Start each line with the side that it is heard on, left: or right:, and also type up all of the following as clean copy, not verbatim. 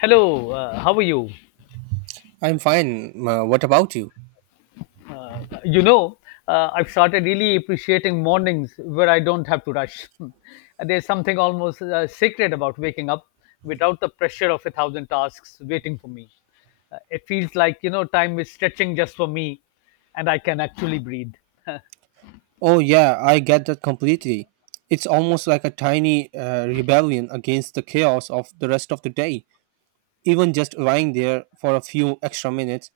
left: Hello, how are you?
right: I'm fine. What about you?
left: You know, I've started really appreciating mornings where I don't have to rush. There's something almost sacred about waking up without the pressure of a thousand tasks waiting for me. It feels like, you know, time is stretching just for me and I can actually breathe.
right: Oh, yeah, I get that completely. It's almost like a tiny rebellion against the chaos of the rest of the day. Even just lying there for a few extra minutes,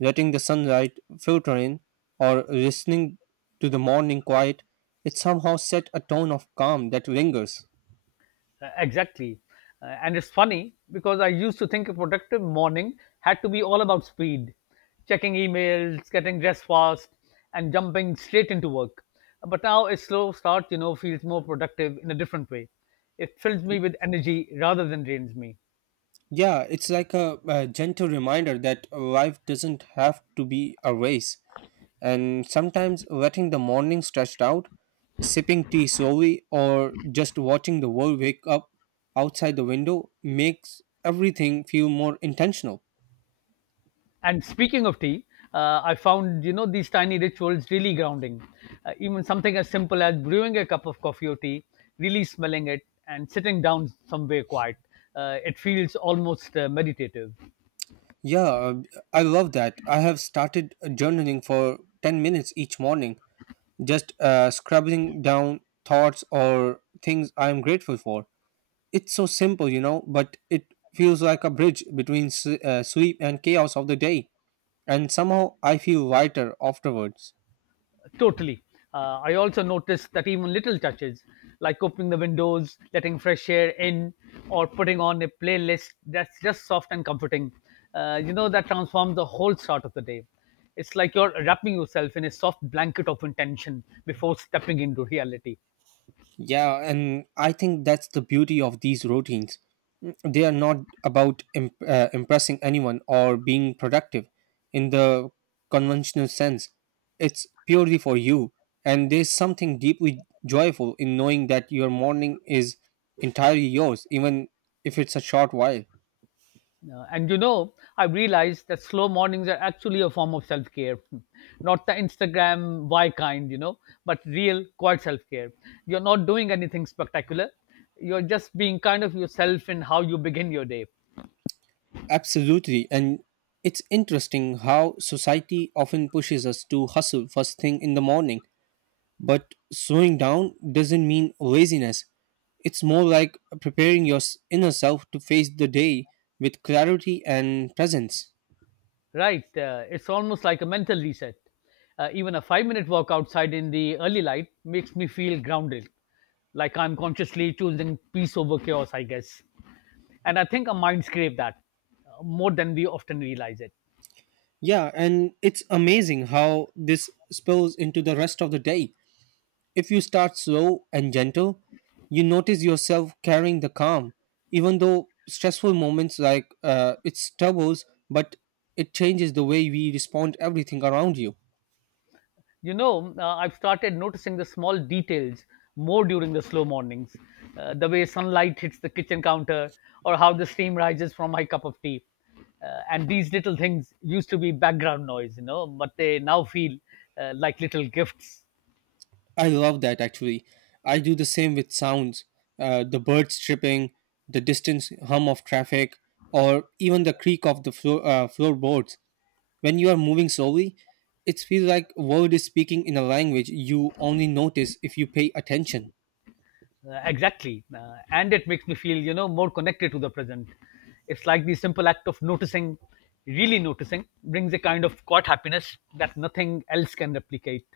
right: letting the sunlight filter in, or listening to the morning quiet, it somehow set a tone of calm that lingers.
left: Exactly. And it's funny because I used to think a productive morning had to be all about speed, checking emails, getting dressed fast, and jumping straight into work. But now a slow start, you know, feels more productive in a different way. It fills me with energy rather than drains me.
right: Yeah, it's like a gentle reminder that life doesn't have to be a race, and sometimes letting the morning stretch out, sipping tea slowly, or just watching the world wake up outside the window makes everything feel more intentional.
left: And speaking of tea, I found you know these tiny rituals really grounding. Even something as simple as brewing a cup of coffee or tea, really smelling it, and sitting down somewhere quiet, it feels almost meditative.
right: Yeah, I love that. I have started journaling for 10 minutes each morning, just scribbling down thoughts or things I am grateful for. It's so simple, you know, but it feels like a bridge between sleep and chaos of the day, and somehow I feel lighter afterwards.
left: Totally. I also noticed that even little touches, like opening the windows, letting fresh air in, or putting on a playlist that's just soft and comforting, you know, that transforms the whole start of the day. It's like you're wrapping yourself in a soft blanket of intention before stepping into reality.
right: Yeah, and I think that's the beauty of these routines. They are not about impressing anyone or being productive in the conventional sense. It's purely for you. And there's something deeply joyful in knowing that your morning is entirely yours, even if it's a short while.
left: And you know, I have realized that slow mornings are actually a form of self care, not the Instagram why kind, you know, but real, quiet self care. You're not doing anything spectacular. You're just being kind of yourself in how you begin your day,
right: Absolutely. And it's interesting how society often pushes us to hustle first thing in the morning. But slowing down doesn't mean laziness. It's more like preparing your inner self to face the day with clarity and presence.
left: right? It's almost like a mental reset. Even a 5-minute walk outside in the early light makes me feel grounded, like I'm consciously choosing peace over chaos, I guess. And I think our minds crave that more than we often realize it.
right: Yeah, and it's amazing how this spills into the rest of the day. If you start slow and gentle, you notice yourself carrying the calm, even though stressful moments like it stumbles, but it changes the way we respond everything around you.
left: You know, I've started noticing the small details more during the slow mornings, the way sunlight hits the kitchen counter, or how the steam rises from my cup of tea. And these little things used to be background noise, you know, but they now feel like little gifts.
right: I love that actually. I do the same with sounds, the birds chirping, the distant hum of traffic, or even the creak of the floorboards. When you are moving slowly, it feels like a world is speaking in a language you only notice if you pay attention.
left: Exactly. And it makes me feel, you know, more connected to the present. It's like the simple act of noticing, really noticing, brings a kind of quiet happiness that nothing else can replicate.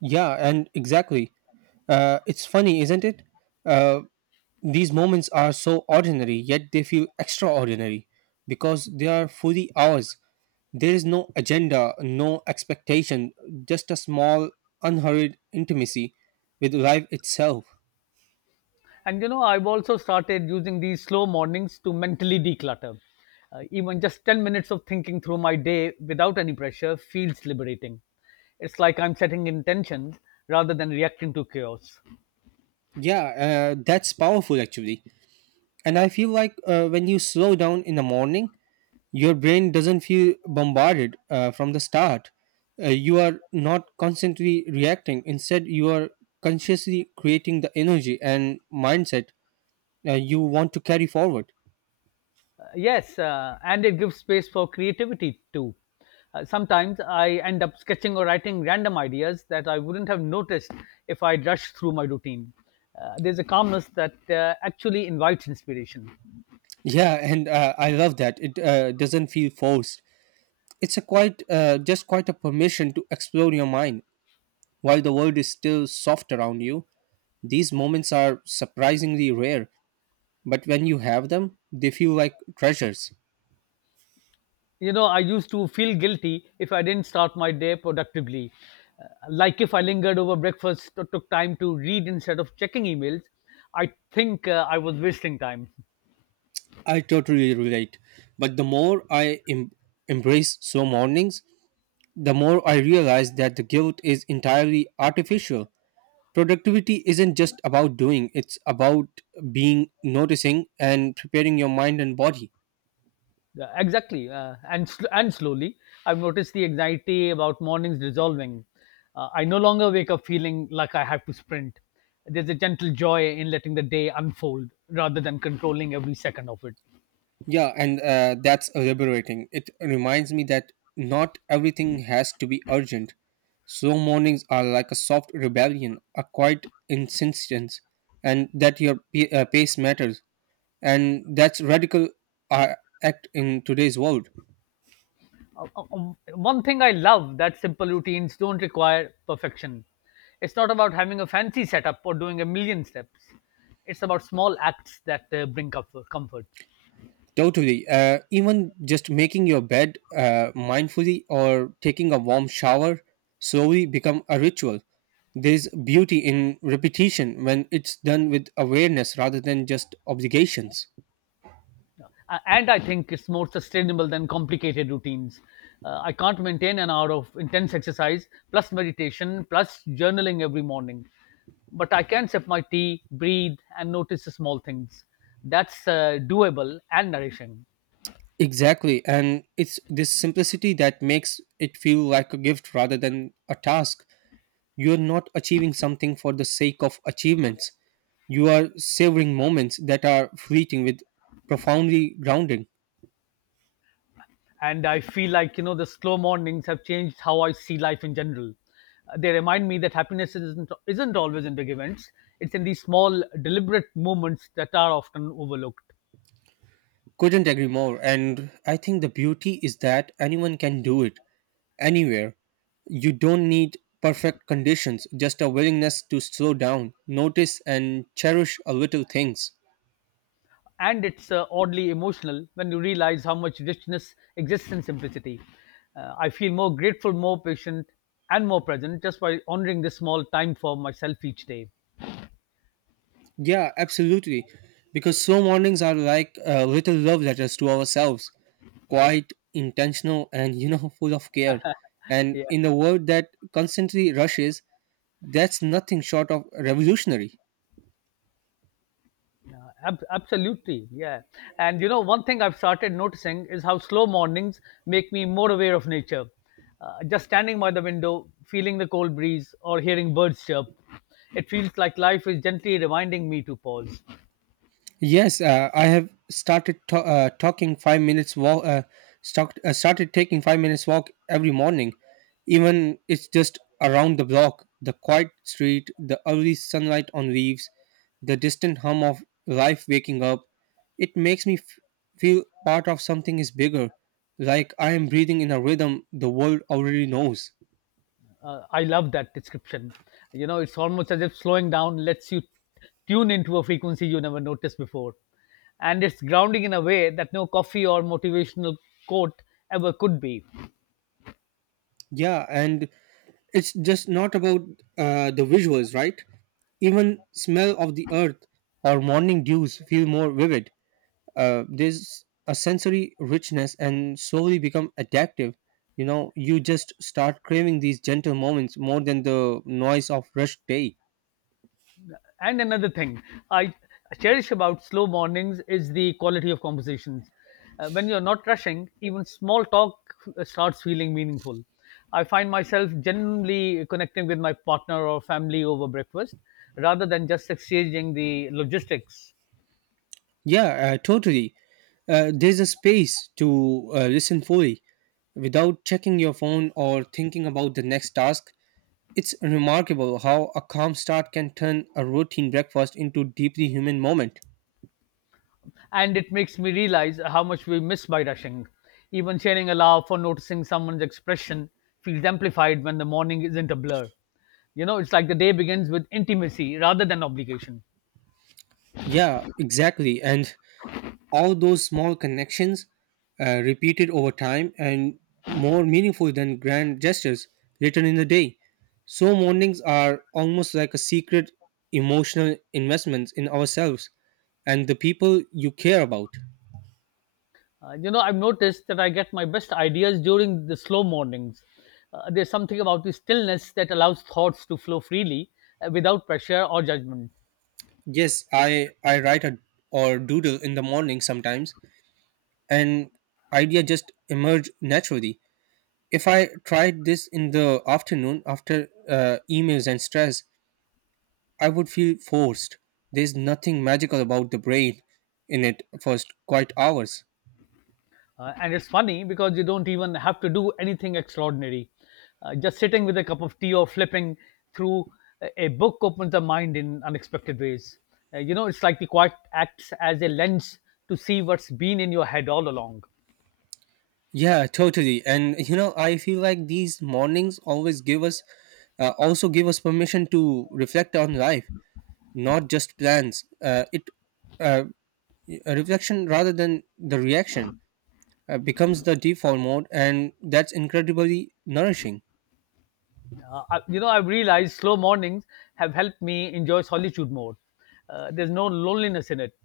right: Yeah, and exactly. It's funny, isn't it? Uh, these moments are so ordinary, yet they feel extraordinary because they are fully ours. There is no agenda, no expectation, just a small, unhurried intimacy with life itself.
left: And you know, I've also started using these slow mornings to mentally declutter. Even just 10 minutes of thinking through my day without any pressure feels liberating. It's like I'm setting intention rather than reacting to chaos. Uh,
right: Yeah, that's powerful actually. And I feel like when you slow down in the morning, your brain doesn't feel bombarded from the start. You are not constantly reacting, instead, you are consciously creating the energy and mindset you want to carry forward.
left: yes, and it gives space for creativity too. Sometimes I end up sketching or writing random ideas that I wouldn't have noticed if I'd rushed through my routine. There's a calmness that actually invites inspiration.
right: Yeah, and I love that. It doesn't feel forced. It's a quite just quite a permission to explore your mind while the world is still soft around you. These moments are surprisingly rare, but when you have them, they feel like treasures.
left: You know, I used to feel guilty if I didn't start my day productively. Uh, like if I lingered over breakfast or took time to read instead of checking emails, I think I was wasting time.
right: I totally relate. But the more I embrace slow mornings, the more I realize that the guilt is entirely artificial. Productivity isn't just about doing, it's about being, noticing, and preparing your mind and body.
left: Yeah, exactly, and and slowly I've noticed the anxiety about mornings dissolving. I no longer wake up feeling like I have to sprint. There's a gentle joy in letting the day unfold rather than controlling every second of it.
right: Yeah, and that's liberating. It reminds me that not everything has to be urgent. Slow mornings are like a soft rebellion, a quiet insistence, and that your pace matters. And that's radical uh, act in today's world.
left: One thing I love that simple routines don't require perfection. It's not about having a fancy setup or doing a million steps. It's about small acts that bring comfort.
right: Totally. Even just making your bed mindfully or taking a warm shower slowly become a ritual. There's beauty in repetition when it's done with awareness rather than just obligations.
left: And I think it's more sustainable than complicated routines. I can't maintain an hour of intense exercise plus meditation plus journaling every morning, but I can sip my tea, breathe, and notice the small things. That's doable and nourishing.
right: Exactly. And it's this simplicity that makes it feel like a gift rather than a task. You're not achieving something for the sake of achievements. You are savoring moments that are fleeting with profoundly grounding.
left: And I feel like, you know, the slow mornings have changed how I see life in general. They remind me that happiness isn't always in big events. It's in these small, deliberate moments that are often overlooked,
right: Couldn't agree more. And I think the beauty is that anyone can do it anywhere. You don't need perfect conditions, just a willingness to slow down, notice, and cherish a little things.
left: and it's oddly emotional when you realize how much richness exists in simplicity. I feel more grateful, more patient, and more present just by honoring this small time for myself each day.
right: Yeah, absolutely. Because slow mornings are like little love letters to ourselves, quite intentional and, you know, full of care. And
left: Yeah.
right: in a world that constantly rushes, that's nothing short of revolutionary.
left: Absolutely, yeah. And you know, one thing I've started noticing is how slow mornings make me more aware of nature. Just standing by the window, feeling the cold breeze, or hearing birds chirp, it feels like life is gently reminding me to pause.
right: Yes, I have started talking 5 minutes walk. Started taking 5 minutes walk every morning, even it's just around the block. The quiet street, the early sunlight on leaves, the distant hum of life waking up. It makes me feel part of something is bigger, like I am breathing in a rhythm the world already knows.
left: I love that description. You know, it's almost as if slowing down lets you tune into a frequency you never noticed before. And it's grounding in a way that no coffee or motivational quote ever could be.
right: Yeah, and it's just not about the visuals, right? Even smell of the earth or morning dews feel more vivid. There's a sensory richness and slowly become addictive. You know, you just start craving these gentle moments more than the noise of rushed day.
left: And another thing I cherish about slow mornings is the quality of conversations. When you're not rushing, even small talk starts feeling meaningful. I find myself genuinely connecting with my partner or family over breakfast rather than just exchanging the logistics.
right: Yeah, totally. There's a space to listen fully without checking your phone or thinking about the next task. It's remarkable how a calm start can turn a routine breakfast into deeply human moment.
left: And it makes me realize how much we miss by rushing. Even sharing a laugh or noticing someone's expression feels amplified when the morning isn't a blur. You know, it's like the day begins with intimacy rather than obligation.
right: Yeah, exactly. And all those small connections repeated over time and more meaningful than grand gestures written in the day, so mornings are almost like a secret emotional investments in ourselves and the people you care about.
left: You know, I've noticed that I get my best ideas during the slow mornings. There's something about the stillness that allows thoughts to flow freely without pressure or judgment.
right: Yes, I write a, or doodle in the morning sometimes, and idea just emerge naturally. If I tried this in the afternoon after emails and stress, I would feel forced. There's nothing magical about the brain in it for quite hours.
left: And it's funny because you don't even have to do anything extraordinary. Just sitting with a cup of tea or flipping through a book opens the mind in unexpected ways. You know, it's like the quiet acts as a lens to see what's been in your head all along.
right: Yeah, totally. And you know, I feel like these mornings always give us, also give us permission to reflect on life, not just plans. Uh, a reflection rather than the reaction, becomes the default mode, and that's incredibly nourishing.
left: I, you know, I've realized slow mornings have helped me enjoy solitude more. There's no loneliness in it,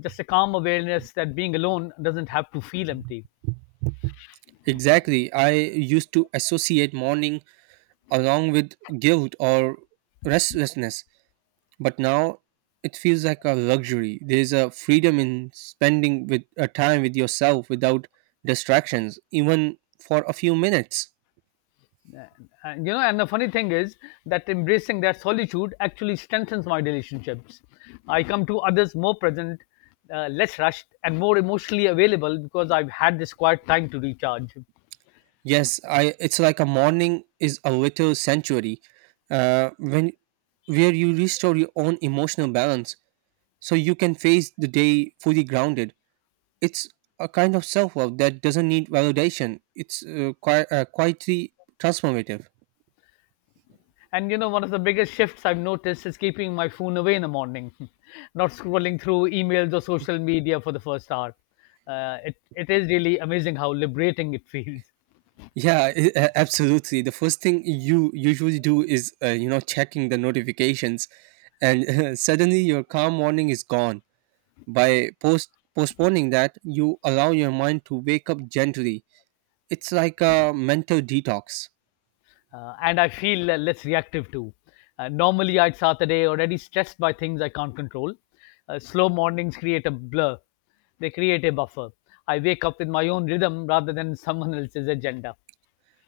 left: just a calm awareness that being alone doesn't have to feel empty.
right: Exactly. I used to associate morning along with guilt or restlessness, but now it feels like a luxury. There's a freedom in spending with a time with yourself without distractions, even for a few minutes.
left: And you know, and the funny thing is that embracing that solitude actually strengthens my relationships. I come to others more present, less rushed, and more emotionally available because I've had this quiet time to recharge.
right: Yes, I. It's like a morning is a little sanctuary, when where you restore your own emotional balance, so you can face the day fully grounded. It's a kind of self love that doesn't need validation. It's quite quietly transformative.
left: And you know, one of the biggest shifts I've noticed is keeping my phone away in the morning, not scrolling through emails or social media for the first hour. It is really amazing how liberating it feels.
right: Yeah, absolutely. The first thing you usually do is, you know, checking the notifications, and suddenly your calm morning is gone. By postponing that, you allow your mind to wake up gently. It's like a mental detox.
left: And I feel less reactive too. Normally, I'd start the day already stressed by things I can't control. Slow mornings they create a buffer. I wake up with my own rhythm rather than someone else's agenda.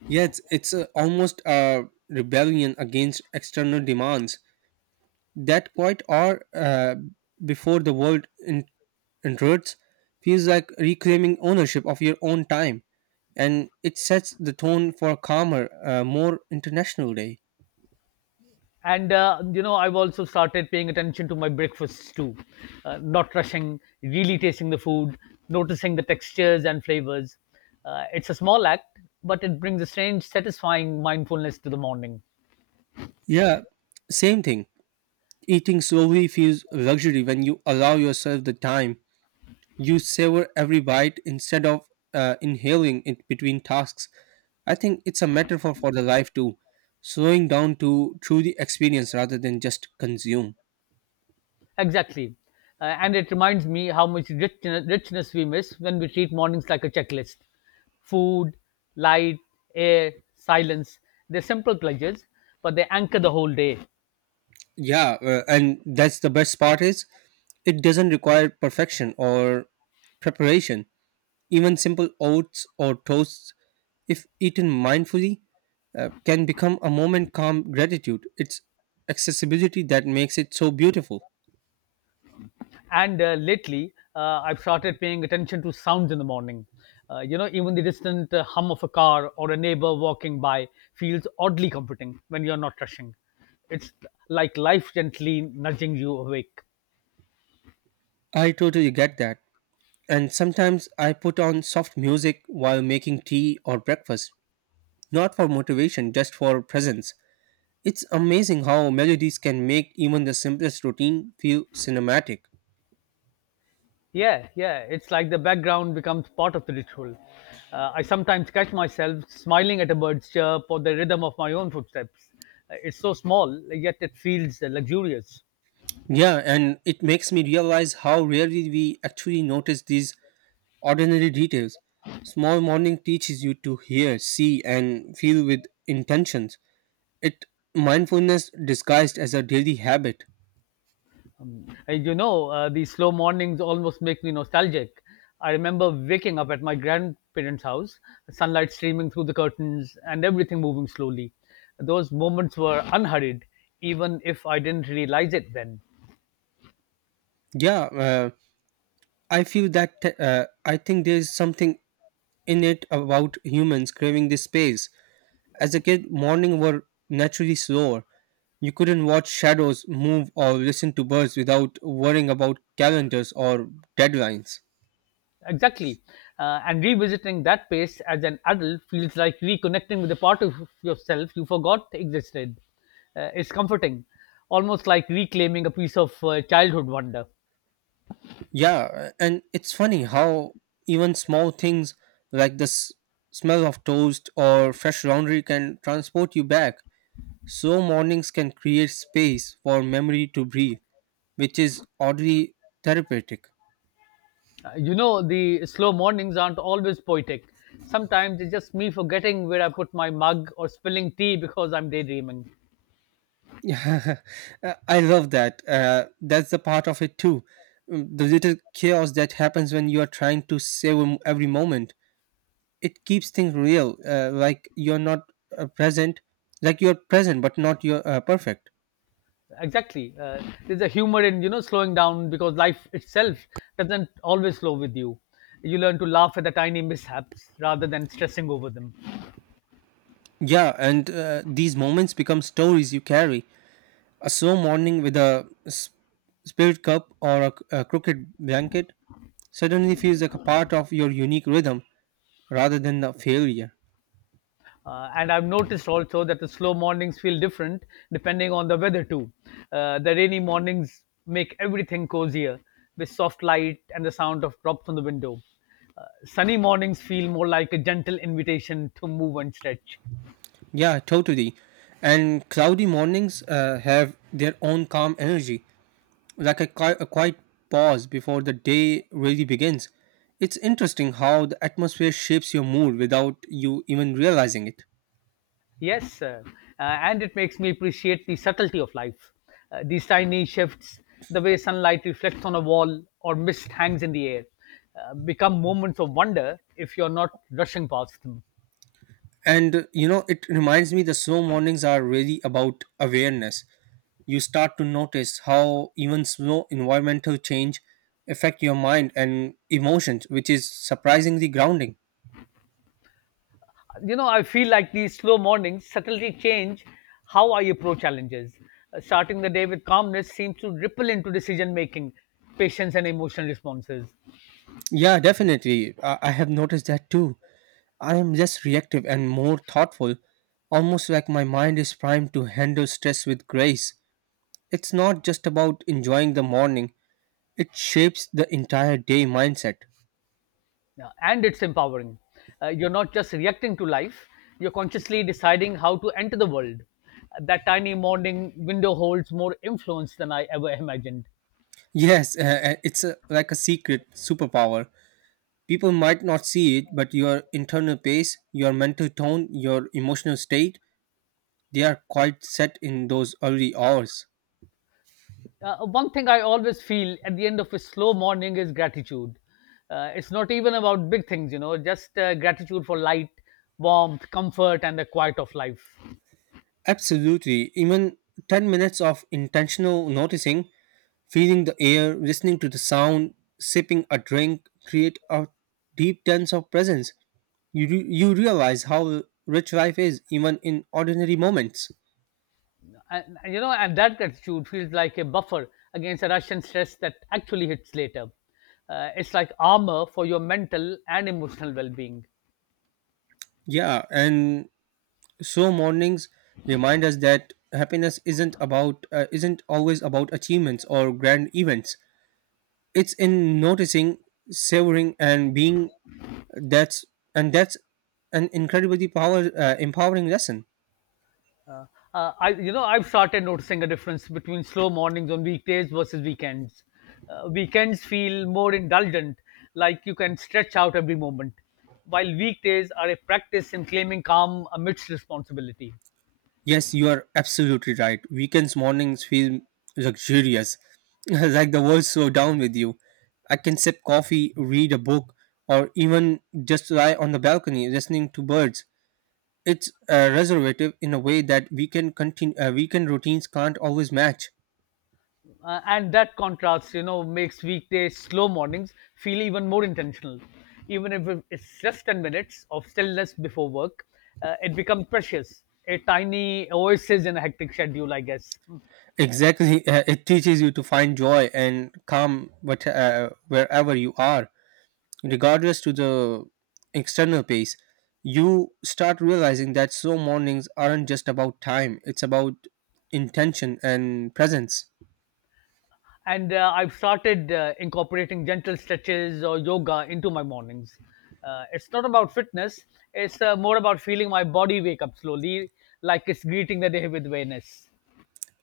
right: Yeah, it's almost a rebellion against external demands. That quite hour before the world intrudes feels like reclaiming ownership of your own time, and it sets the tone for a calmer, more international day.
left: And you know, I've also started paying attention to my breakfasts too. Not rushing, really tasting the food, noticing the textures and flavors. It's a small act, but it brings a strange satisfying mindfulness to the morning.
right: Yeah, same thing. Eating slowly feels luxury when you allow yourself the time. You savor every bite instead of inhaling it between tasks. I think it's a metaphor for the life too, slowing down to truly experience rather than just consume.
left: Exactly. And it reminds me how much richness we miss when we treat mornings like a checklist: food, light, air, silence. They're simple pleasures, but they anchor the whole day.
right: Yeah, and that's the best part is it doesn't require perfection or preparation. Even simple oats or toasts, if eaten mindfully, can become a moment calm gratitude. It's accessibility that makes it so beautiful.
left: And lately, I've started paying attention to sounds in the morning. You know, even the distant hum of a car or a neighbor walking by feels oddly comforting when you're not rushing. It's like life gently nudging you awake.
right: I totally get that. And sometimes I put on soft music while making tea or breakfast, not for motivation, just for presence. It's amazing how melodies can make even the simplest routine feel cinematic.
left: Yeah, yeah, it's like the background becomes part of the ritual. I sometimes catch myself smiling at a bird's chirp or the rhythm of my own footsteps. It's so small, yet it feels luxurious.
right: Yeah, and it makes me realize how rarely we actually notice these ordinary details. Small morning teaches you to hear, see, and feel with intentions. It mindfulness disguised as a daily habit.
left: You know, these slow mornings almost make me nostalgic. I remember waking up at my grandparents' house, sunlight streaming through the curtains, and everything moving slowly. Those moments were unhurried, even if I didn't realize it then.
right: Yeah, I feel that. I think there is something in it about humans craving this space. As a kid, morning were naturally slower. You couldn't watch shadows move or listen to birds without worrying about calendars or deadlines.
left: Exactly. And revisiting that pace as an adult feels like reconnecting with a part of yourself you forgot existed. It's comforting, almost like reclaiming a piece of childhood wonder.
right: Yeah, and it's funny how even small things like the smell of toast or fresh laundry can transport you back. So, mornings can create space for memory to breathe, which is oddly therapeutic.
left: You know, the slow mornings aren't always poetic. Sometimes it's just me forgetting where I put my mug or spilling tea because I'm daydreaming.
right: Yeah, I love that. That's the part of it too. The little chaos that happens when you are trying to save every moment. It keeps things real, uh, present, like you're present, but not you're perfect.
left: Exactly. There's a humor in, you know, slowing down because life itself doesn't always slow with you. You learn to laugh at the tiny mishaps rather than stressing over them.
right: Yeah, and these moments become stories you carry. A slow morning with a spirit cup or a crooked blanket suddenly feels like a part of your unique rhythm rather than a failure.
left: And I've noticed also that the slow mornings feel different depending on the weather too. The rainy mornings make everything cozier with soft light and the sound of drops on the window. Sunny mornings feel more like a gentle invitation to move and stretch.
right: Yeah, totally. And cloudy mornings have their own calm energy, like a quiet pause before the day really begins. It's interesting how the atmosphere shapes your mood without you even realizing it.
left: Yes, and it makes me appreciate the subtlety of life. These tiny shifts, the way sunlight reflects on a wall or mist hangs in the air, become moments of wonder if you're not rushing past them.
right: And you know, it reminds me, the slow mornings are really about awareness. You start to notice how even slow environmental change affect your mind and emotions, which is surprisingly grounding.
left: You know, I feel like these slow mornings subtly change how I approach challenges. Starting the day with calmness seems to ripple into decision making, patience, and emotional responses.
right: Yeah, definitely. I have noticed that too. I am less reactive and more thoughtful, almost like my mind is primed to handle stress with grace. It's not just about enjoying the morning, it shapes the entire day mindset.
left: Yeah, and it's empowering. You're not just reacting to life, you're consciously deciding how to enter the world. That tiny morning window holds more influence than I ever imagined.
right: Yes, it's a, like a secret superpower. People might not see it, but your internal pace, your mental tone, your emotional state, they are quite set in those early hours.
left: One thing I always feel at the end of a slow morning is gratitude. It's not even about big things, you know, just gratitude for light, warmth, comfort, and the quiet of life.
right: Absolutely. Even 10 minutes of intentional noticing, feeling the air, listening to the sound, sipping a drink, create a deep sense of presence. You realize how rich life is, even in ordinary moments.
left: And that gratitude feels like a buffer against the rush and stress that actually hits later. It's like armor for your mental and emotional well being.
right: Yeah, and so mornings remind us that happiness isn't about isn't always about achievements or grand events. It's in noticing, savoring, and being. That's that's an incredibly power empowering lesson.
left: Uh, I've started noticing a difference between slow mornings on weekdays versus weekends. Weekends feel more indulgent, like you can stretch out every moment, while weekdays are a practice in claiming calm amidst responsibility.
right: Yes, you are absolutely right. Weekends mornings feel luxurious, like the world slow down with you. I can sip coffee, read a book, or even just lie on the balcony listening to birds. It's reservative in a way that weekend routines can't always match.
left: And that contrast, you know, makes weekday slow mornings feel even more intentional. Even if it's just 10 minutes of stillness before work, it becomes precious. A tiny oasis in a hectic schedule, I guess.
right: Exactly, it teaches you to find joy and calm wherever you are, regardless to the external pace. You start realizing that so mornings aren't just about time; it's about intention and presence.
left: And I've started incorporating gentle stretches or yoga into my mornings. It's not about fitness; it's more about feeling my body wake up slowly, like it's greeting the day with awareness.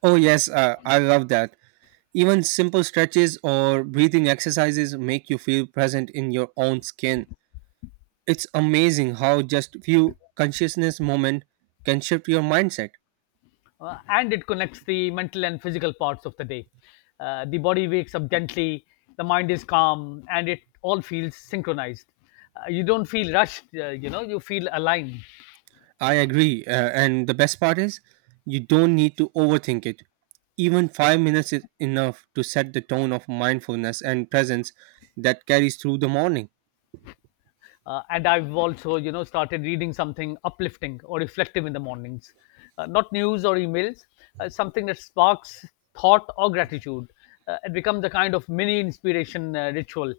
right: Oh yes, I love that. Even simple stretches or breathing exercises make you feel present in your own skin. It's amazing how just few consciousness moment can shift your mindset.
left: And it connects the mental and physical parts of the day. The body wakes up gently, the mind is calm, and it all feels synchronized. You don't feel rushed, you know, you feel aligned.
right: I agree, and the best part is you don't need to overthink it. Even 5 minutes is enough to set the tone of mindfulness and presence that carries through the morning.
left: And I've also, you know, started reading something uplifting or reflective in the mornings, not news or emails, something that sparks thought or gratitude. It becomes a kind of mini inspiration ritual.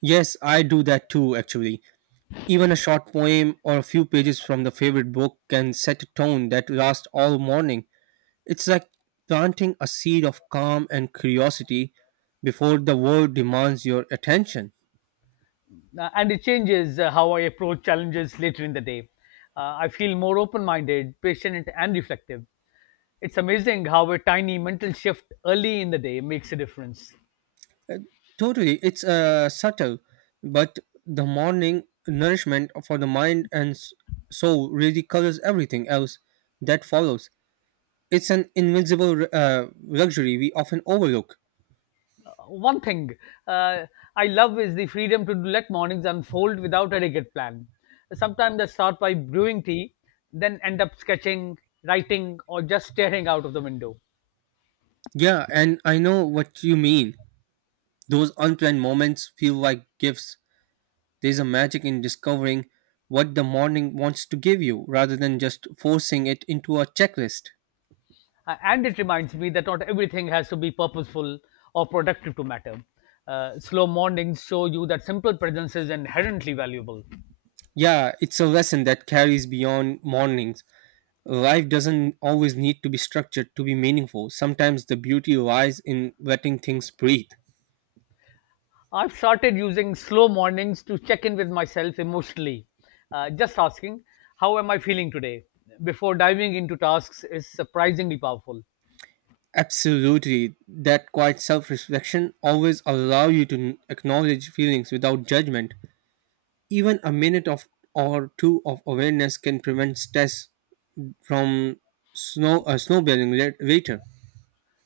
right: Yes, I do that too actually. Even a short poem or a few pages from the favorite book can set a tone that lasts all morning. It's like planting a seed of calm and curiosity before the world demands your attention.
left: And it changes how I approach challenges later in the day. I feel more open-minded, patient, and reflective. It's amazing how a tiny mental shift early in the day makes a difference.
right: Totally, it's subtle, but the morning nourishment for the mind and soul really colors everything else that follows. It's an invisible luxury we often overlook.
left: One thing uh, I love is the freedom to let mornings unfold without a rigid plan. Sometimes I start by brewing tea, then end up sketching, writing, or just staring out of the window.
right: Yeah, and I know what you mean. Those unplanned moments feel like gifts. There's a magic in discovering what the morning wants to give you rather than just forcing it into a checklist.
left: And it reminds me that not everything has to be purposeful or productive to matter. Slow mornings show you that simple presence is inherently valuable.
right: Yeah, it's a lesson that carries beyond mornings. Life doesn't always need to be structured to be meaningful. Sometimes the beauty lies in letting things breathe.
left: I've started using slow mornings to check in with myself emotionally, just asking, "How am I feeling today?" before diving into tasks is surprisingly powerful.
right: Absolutely, that quiet self-reflection always allow you to acknowledge feelings without judgment. Even a minute of or two of awareness can prevent stress from snowballing later.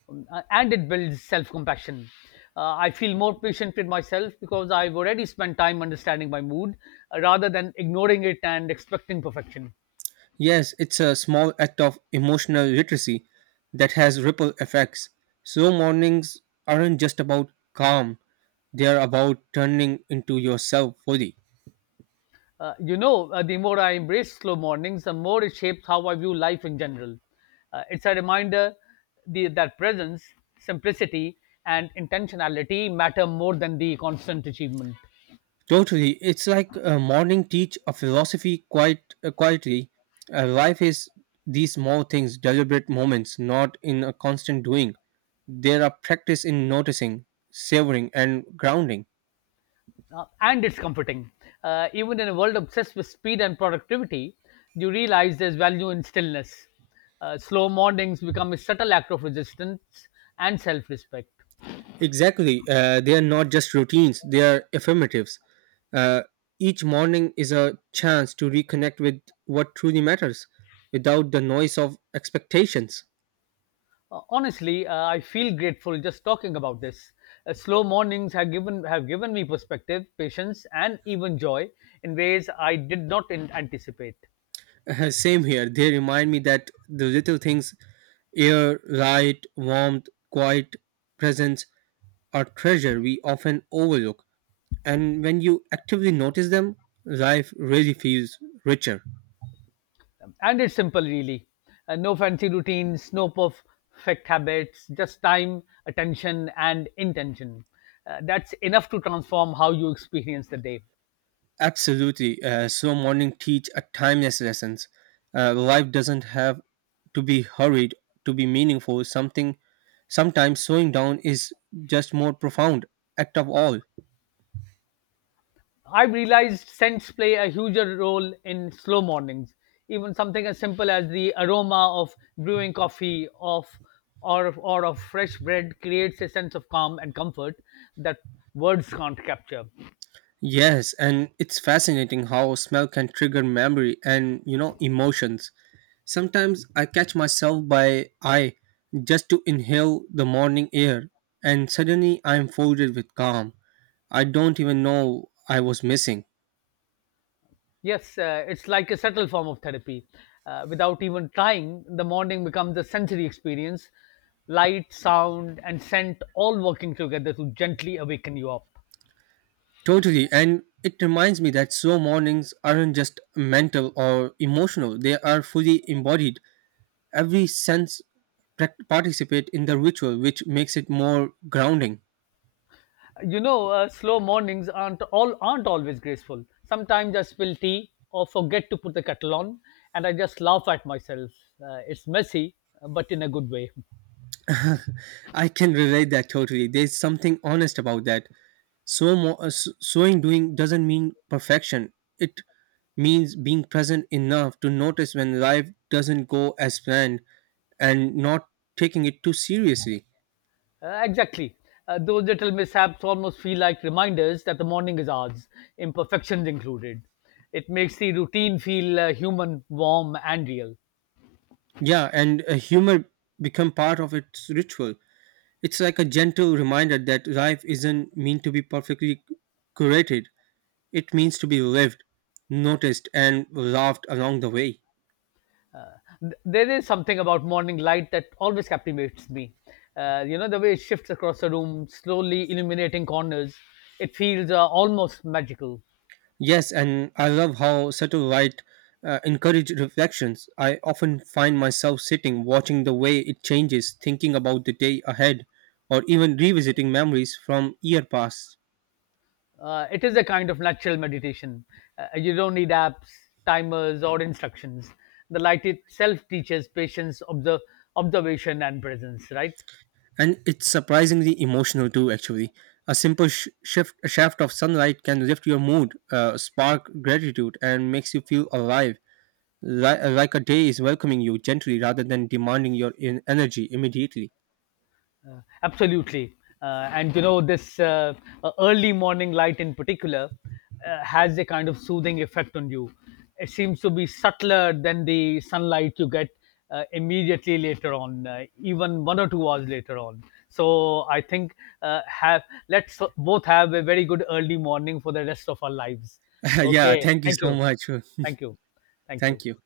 left: And it builds self compassion. I feel more patient with myself because I've already spent time understanding my mood rather than ignoring it and expecting perfection.
right: Yes, it's a small act of emotional literacy that has ripple effects. So mornings aren't just about calm, they are about turning into yourself fully.
left: The more I embrace slow mornings, the more it shapes how I view life in general. It's a reminder that presence, simplicity, and intentionality matter more than the constant achievement.
right: Totally, it's like a morning teach a philosophy quite quietly. Life is these small things, deliberate moments, not in a constant doing. There are practice in noticing, savoring, and grounding.
left: And it's comforting. Even in a world obsessed with speed and productivity, you realize there's value in stillness. Slow mornings become a subtle act of resistance and self respect.
right: Exactly. They are not just routines, they are affirmatives. Uh, each morning is a chance to reconnect with what truly matters without the noise of expectations.
left: Honestly, I feel grateful just talking about this. Slow mornings have given me perspective, patience, and even joy in ways I did not anticipate.
right: Same here. They remind me that the little things, air, light, warmth, quiet, presence, are treasure we often overlook. And when you actively notice them, life really feels richer.
left: And it's simple, really. No fancy routines, no perfect habits, just time, attention, and intention. That's enough to transform how you experience the day.
right: Absolutely. Slow morning teach a timeless lessons. Life doesn't have to be hurried to be meaningful. Something sometimes slowing down is just more profound act of all.
left: I've realized scents play a huger role in slow mornings. Even something as simple as the aroma of brewing coffee of or of fresh bread creates a sense of calm and comfort that words can't capture.
right: Yes, and it's fascinating how smell can trigger memory and, you know, emotions. Sometimes I catch myself by eye just to inhale the morning air, and suddenly I am folded with calm I don't even know I was missing.
left: Yes, it's like a subtle form of therapy. Without even trying, the morning becomes a sensory experience. Light, sound, and scent all working together to gently awaken you up.
right: Totally. And it reminds me that slow mornings aren't just mental or emotional, they are fully embodied. Every sense participate in the ritual, which makes it more grounding.
left: You know, slow mornings aren't always graceful. Sometimes I spill tea or forget to put the kettle on, and I just laugh at myself. Uh, it's messy, but in a good way.
right: I can relate that totally. There's something honest about that. Sewing doing doesn't mean perfection. It means being present enough to notice when life doesn't go as planned, and not taking it too seriously.
left: Exactly. Those little mishaps almost feel like reminders that the morning is ours, imperfections included. It makes the routine feel human, warm, and real.
right: Yeah, and humor become part of its ritual. It's like a gentle reminder that life isn't meant to be perfectly curated. It means to be lived, noticed, and laughed along the way.
left: Uh, there is something about morning light that always captivates me. You know, the way it shifts across the room, slowly illuminating corners, it feels almost magical.
right: Yes, and I love how subtle light encouraged reflections. I often find myself sitting, watching the way it changes, thinking about the day ahead, or even revisiting memories from year past.
left: It is a kind of natural meditation. You don't need apps, timers, or instructions. The light itself teaches patience, observation, and presence, right?
right: And it's surprisingly emotional too, actually. A simple shift, a shaft of sunlight can lift your mood, spark gratitude, and makes you feel alive. Like a day is welcoming you gently rather than demanding your energy immediately.
left: Absolutely. And you know, this early morning light in particular has a kind of soothing effect on you. It seems to be subtler than the sunlight you get immediately later on, even 1 or 2 hours later on. So I think have let's both have a very good early morning for the rest of our lives.
right: Yeah,
left: Okay.
right: thank you
left: Thank
right: so
left: you.
right: much.
left: Thank you. Thank you.
right: Thank you.